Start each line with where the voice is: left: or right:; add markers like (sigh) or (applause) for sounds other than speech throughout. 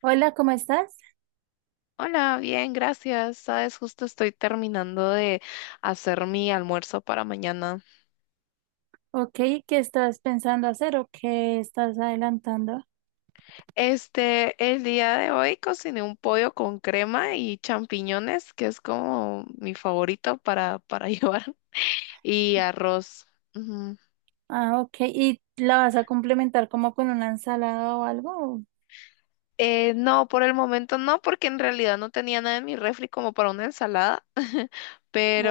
right: Hola, ¿cómo estás?
left: Hola, bien, gracias. Sabes, justo estoy terminando de hacer mi almuerzo para mañana.
right: Ok, ¿qué estás pensando hacer o qué estás adelantando?
left: El día de hoy cociné un pollo con crema y champiñones, que es como mi favorito para (laughs) llevar, y arroz. Ujú.
right: Ah, ok, ¿y la vas a complementar como con una ensalada o algo?
left: No, por el momento no, porque en realidad no tenía nada en mi refri como para una ensalada. (laughs)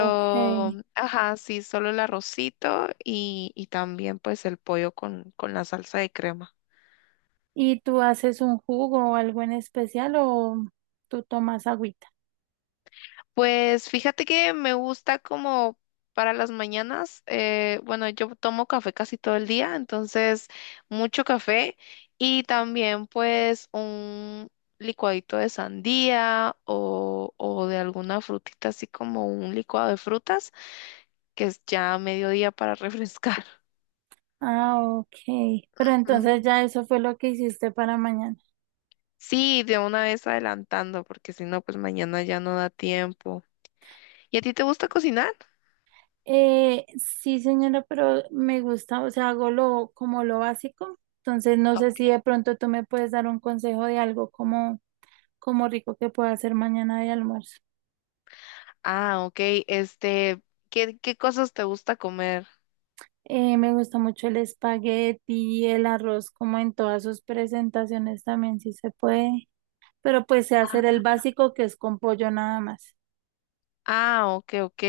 right: Ok,
left: ajá, sí, solo el arrocito y también pues el pollo con la salsa de crema.
right: ¿y tú haces un jugo o algo en especial o tú tomas agüita?
left: Pues fíjate que me gusta como para las mañanas, bueno, yo tomo café casi todo el día, entonces mucho café y también pues un licuadito de sandía o de alguna frutita, así como un licuado de frutas, que es ya a mediodía para (laughs) refrescar.
right: Ah, ok, pero
left: Ujú.
right: entonces ya eso fue lo que hiciste para mañana.
left: Sí, de una vez adelantando, porque si no, pues mañana ya no da tiempo. ¿Y a ti te gusta cocinar?
right: Sí, señora, pero me gusta, o sea, hago lo básico, entonces no sé si de pronto tú me puedes dar un consejo de algo como rico que pueda hacer mañana de almuerzo.
left: Ah, ok. Este, ¿qué cosas te gusta comer?
right: Me gusta mucho el espagueti, el arroz, como en todas sus presentaciones también, si se puede. Pero pues sé hacer
left: Ah,
right: el básico que es con pollo nada más.
left: ah, ok.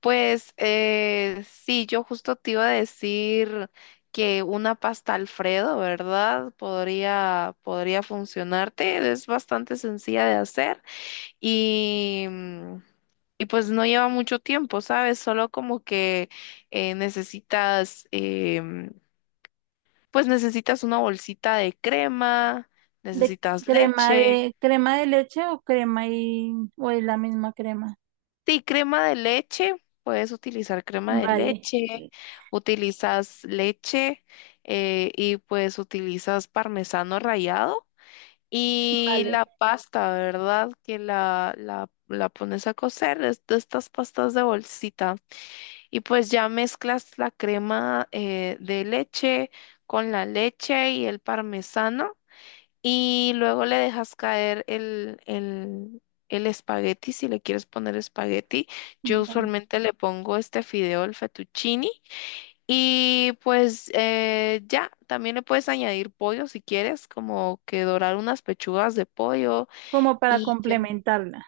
left: Pues sí, yo justo te iba a decir que una pasta Alfredo, ¿verdad? Podría funcionarte. Es bastante sencilla de hacer y, y pues no lleva mucho tiempo, ¿sabes? Solo como que eh, necesitas, em, pues necesitas una bolsita de crema,
right: ¿De
left: necesitas
right: crema
left: leche.
right: de crema de leche o crema y o es la misma crema?
left: Sí, crema de leche, puedes utilizar crema de
right: Vale,
left: leche, utilizas leche y pues utilizas parmesano rallado y
right: vale,
left: la pasta, ¿verdad? Que la pones a cocer, es de estas pastas de bolsita y pues ya mezclas la crema de leche con la leche y el parmesano. Y luego le dejas caer el espagueti, si le quieres poner espagueti. Yo
right: vale.
left: usualmente le pongo este fideo, el fettuccini. Y pues también le puedes añadir pollo si quieres, como que dorar unas pechugas de pollo
right: Como para
left: y ya.
right: complementarla.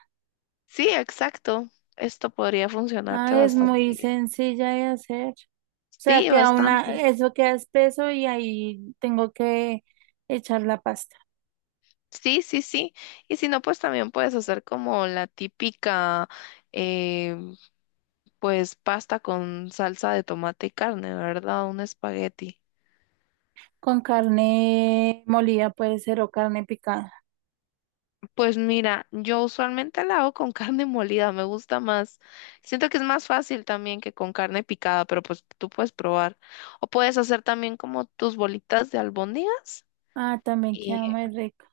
left: Sí, exacto. Esto podría funcionarte
right: Ah, es muy
left: bastante bien.
right: sencilla de hacer. O sea,
left: Sí,
right: queda una,
left: bastante.
right: eso queda espeso y ahí tengo que echar la pasta.
left: Sí, sí, sí. Y si no, pues también puedes hacer como la típica, eh, pues pasta con salsa de tomate y carne, ¿verdad? Un espagueti.
right: Con carne molida puede ser o carne picada.
left: Pues mira, yo usualmente la hago con (laughs) carne molida, me gusta más. Siento que es más fácil también que con carne picada, pero pues tú puedes probar. O puedes hacer también como tus bolitas de albóndigas.
right: Ah, también queda muy rico.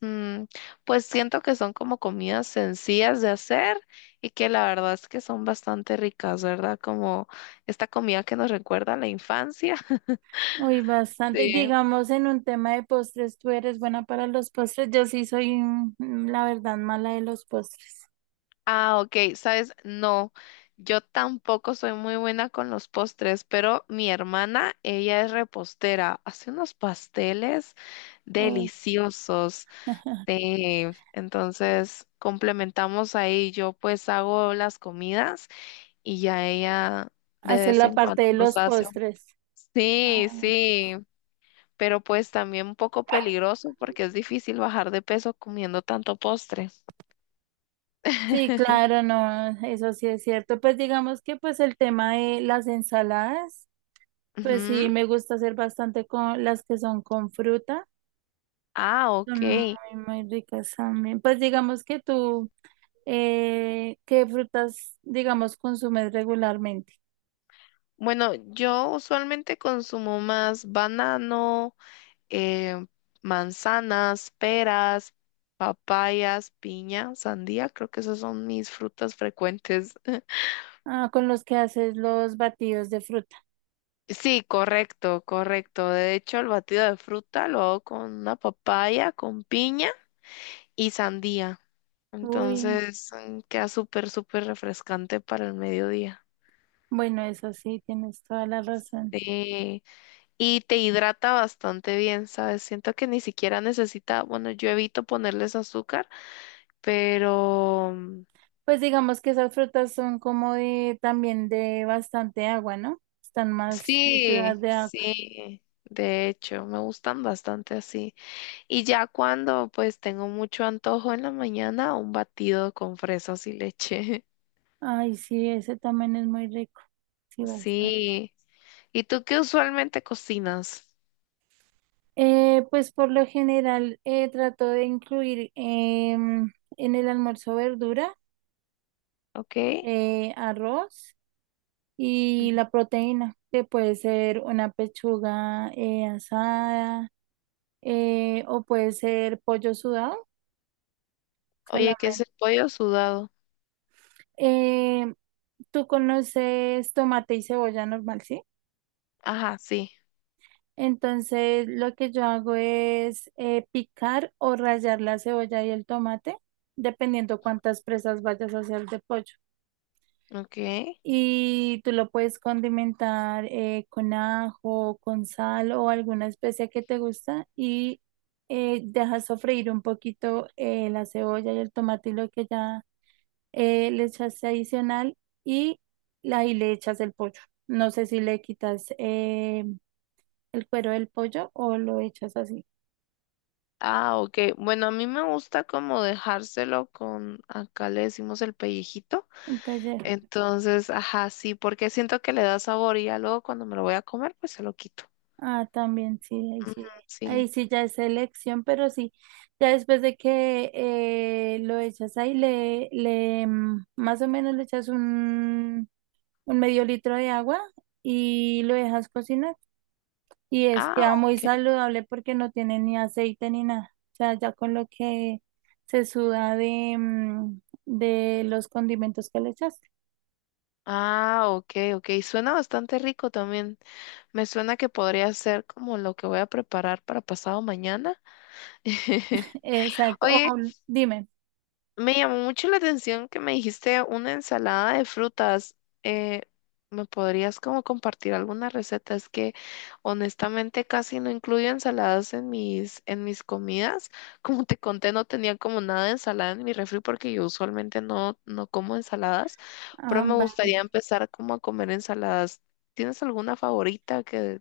left: Mm, pues siento que son como comidas sencillas de hacer y que la verdad es que son bastante ricas, ¿verdad? Como esta comida que nos recuerda a la infancia. (laughs)
right: Uy, bastante.
left: Sí.
right: Digamos, en un tema de postres, ¿tú eres buena para los postres? Yo sí soy, la verdad, mala de los postres.
left: Ah, ok, sabes, no, yo tampoco soy muy buena con los postres, pero mi hermana, ella es repostera, hace unos pasteles
right: Uy,
left: deliciosos. Sí, entonces complementamos ahí, yo pues hago las comidas y ya ella de
right: hacer
left: vez
right: la
left: en
right: parte
left: cuando
right: de
left: nos
right: los
left: hace un...
right: postres.
left: Sí,
right: Ah,
left: sí, pero pues también un poco peligroso porque es difícil bajar de peso comiendo tanto postre.
right: sí,
left: (laughs)
right: claro, no, eso sí es cierto. Pues digamos que pues el tema de las ensaladas, pues sí,
left: Ujú.
right: me gusta hacer bastante con las que son con fruta.
left: Ah,
right: Son
left: ok.
right: muy, muy ricas también. Pues digamos que tú… ¿Qué frutas, digamos, consumes regularmente?
left: Bueno, yo usualmente consumo más banano, eh, manzanas, peras, papayas, piña, sandía. Creo que esas son mis frutas frecuentes.
right: Ah, con los que haces los batidos de fruta.
left: Sí, correcto, correcto. De hecho, el batido de fruta lo hago con una papaya, con piña y sandía.
right: Uy,
left: Entonces, queda súper, súper refrescante para el mediodía.
right: bueno, eso sí, tienes toda la razón.
left: Sí, y te hidrata bastante bien, ¿sabes? Siento que ni siquiera necesita, bueno, yo evito ponerles azúcar, pero
right: Pues digamos que esas frutas son como de también de bastante agua, ¿no? Están más de ciudad
left: sí,
right: de agua.
left: sí, de hecho, me gustan bastante así. Y ya cuando pues tengo mucho antojo en la mañana, un batido con fresas y leche. (laughs)
right: Ay, sí, ese también es muy rico. Sí, bastante.
left: Sí. ¿Y tú qué usualmente cocinas?
right: Pues por lo general trato de incluir en el almuerzo verdura,
left: ¿Ok?
right: arroz,
left: Ujú.
right: y la proteína, que puede ser una pechuga asada o puede ser pollo sudado
left: Oye, ¿qué
right: solamente.
left: es el pollo sudado?
right: Eh, tú conoces tomate y cebolla normal, ¿sí?
left: Ajá, sí.
right: Entonces lo que yo hago es picar o rallar la cebolla y el tomate, dependiendo cuántas presas vayas a hacer de pollo.
left: Ok.
right: Y tú lo puedes condimentar con ajo, con sal o alguna especia que te gusta y dejas sofreír un poquito la cebolla y el tomate y lo que ya le echaste adicional y ahí le echas el pollo. No sé si le quitas el cuero del pollo o lo echas así
left: Ah, ok. Bueno, a mí me gusta como dejárselo con, acá le decimos el pellejito.
right: en pellejo.
left: Entonces, ajá, sí, porque siento que le da sabor y ya luego cuando me lo voy a comer, pues se lo quito.
right: Ah, también sí, ahí
left: Ujú,
right: sí,
left: sí.
right: ahí sí ya es elección, pero sí, ya después de que lo echas ahí, más o menos le echas un medio litro de agua y lo dejas cocinar. Y es
left: Ah,
right: queda muy
left: ok.
right: saludable porque no tiene ni aceite ni nada. O sea, ya con lo que se suda de, de los condimentos que le echaste.
left: Ah, ok, ok. Suena bastante rico también. Me suena que podría ser como lo que voy a preparar para pasado mañana. (laughs)
right: Exacto. Oh,
left: Oye,
right: dime.
left: me llamó mucho la atención que me dijiste una ensalada de frutas. Eh, ¿Me podrías como compartir alguna receta? Es que honestamente casi no incluyo ensaladas en en mis comidas. (laughs) Como te conté, no tenía como nada de ensalada en mi refri porque yo usualmente no como ensaladas, pero
right: Ah,
left: me gustaría
right: vale.
left: empezar como a comer ensaladas. ¿Tienes alguna favorita que...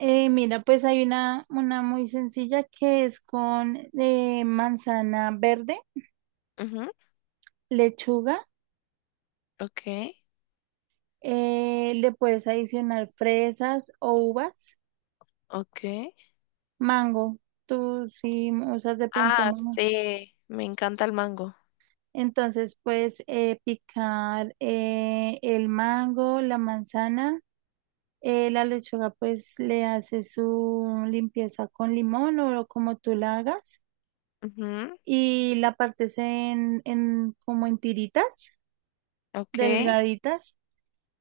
right: Mira, pues hay una muy sencilla que es con manzana verde,
left: Ujú,
right: lechuga,
left: Ok,
right: le puedes adicionar fresas o uvas,
left: ok.
right: mango. Tú si usas de pronto
left: Ah,
right: mango.
left: sí, me encanta el mango.
right: Entonces puedes picar el mango, la manzana, la lechuga pues le haces su limpieza con limón o como tú la hagas
left: Ujú,
right: y la partes en como en tiritas
left: Ok.
right: delgaditas.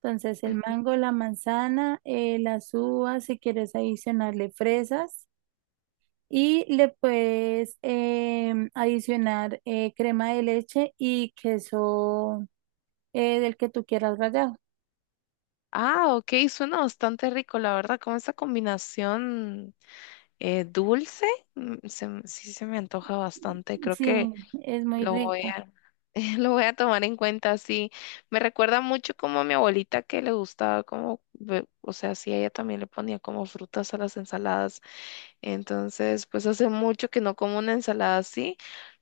right: Entonces el
left: Ujú.
right: mango, la manzana, las uvas, si quieres adicionarle fresas, y le puedes adicionar crema de leche y queso del que tú quieras rallado.
left: Ah, ok, suena bastante rico, la verdad, con esa combinación dulce, sí se me antoja bastante, creo que
right: Sí, es muy
left: lo voy
right: rica.
left: a, (laughs) lo voy a tomar en cuenta, sí, me recuerda mucho como a mi abuelita que le gustaba o sea, sí, ella también le ponía como frutas a las ensaladas, entonces, pues hace mucho que no como una ensalada así,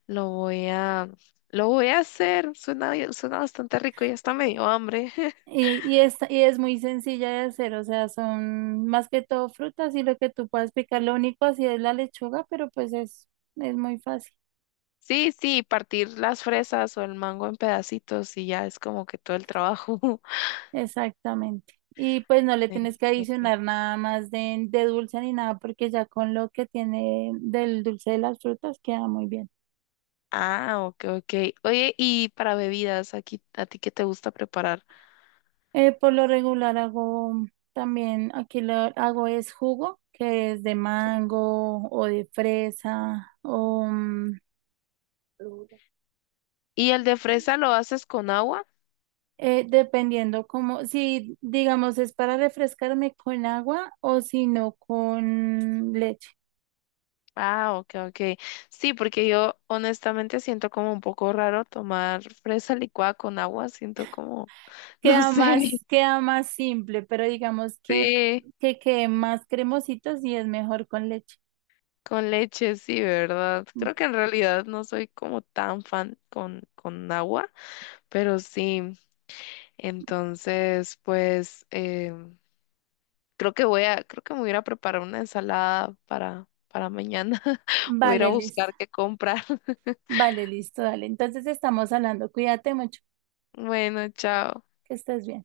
left: lo voy a, lo voy a hacer, suena bastante rico, ya está medio hambre. (laughs)
right: Y es muy sencilla de hacer, o sea, son más que todo frutas y lo que tú puedas picar, lo único así es la lechuga, pero pues es muy fácil.
left: Sí, sí, partir las fresas o el mango en pedacitos y ya es como que todo el trabajo. (laughs)
right: Exactamente. Y pues no le tienes
left: Sí.
right: que adicionar nada más de dulce ni nada, porque ya con lo que tiene del dulce de las frutas queda muy bien.
left: Ah, ok, ok. Oye, y para bebidas, aquí, ¿a ti qué te gusta preparar?
right: Por lo regular hago también, aquí lo hago es jugo, que es de mango o de fresa o
left: ¿Y el de fresa lo haces con agua?
right: dependiendo como, si digamos es para refrescarme con agua o si no con leche.
left: Ah, ok, ok. Sí, porque yo honestamente siento como un poco raro tomar fresa licuada con agua, siento como, (laughs) no sé,
right: Queda más simple, pero digamos
left: sí,
right: que quede más cremosito si es mejor con leche.
left: con leche, sí, ¿verdad? Creo que en realidad no soy como tan fan con agua, pero sí. Entonces, pues creo que me voy a ir a preparar una ensalada para mañana. (laughs) Voy a ir a
right: Vale, listo.
left: buscar qué comprar. (laughs)
right: Vale, listo, dale. Entonces estamos hablando. Cuídate mucho,
left: Bueno, chao.
right: que estés bien.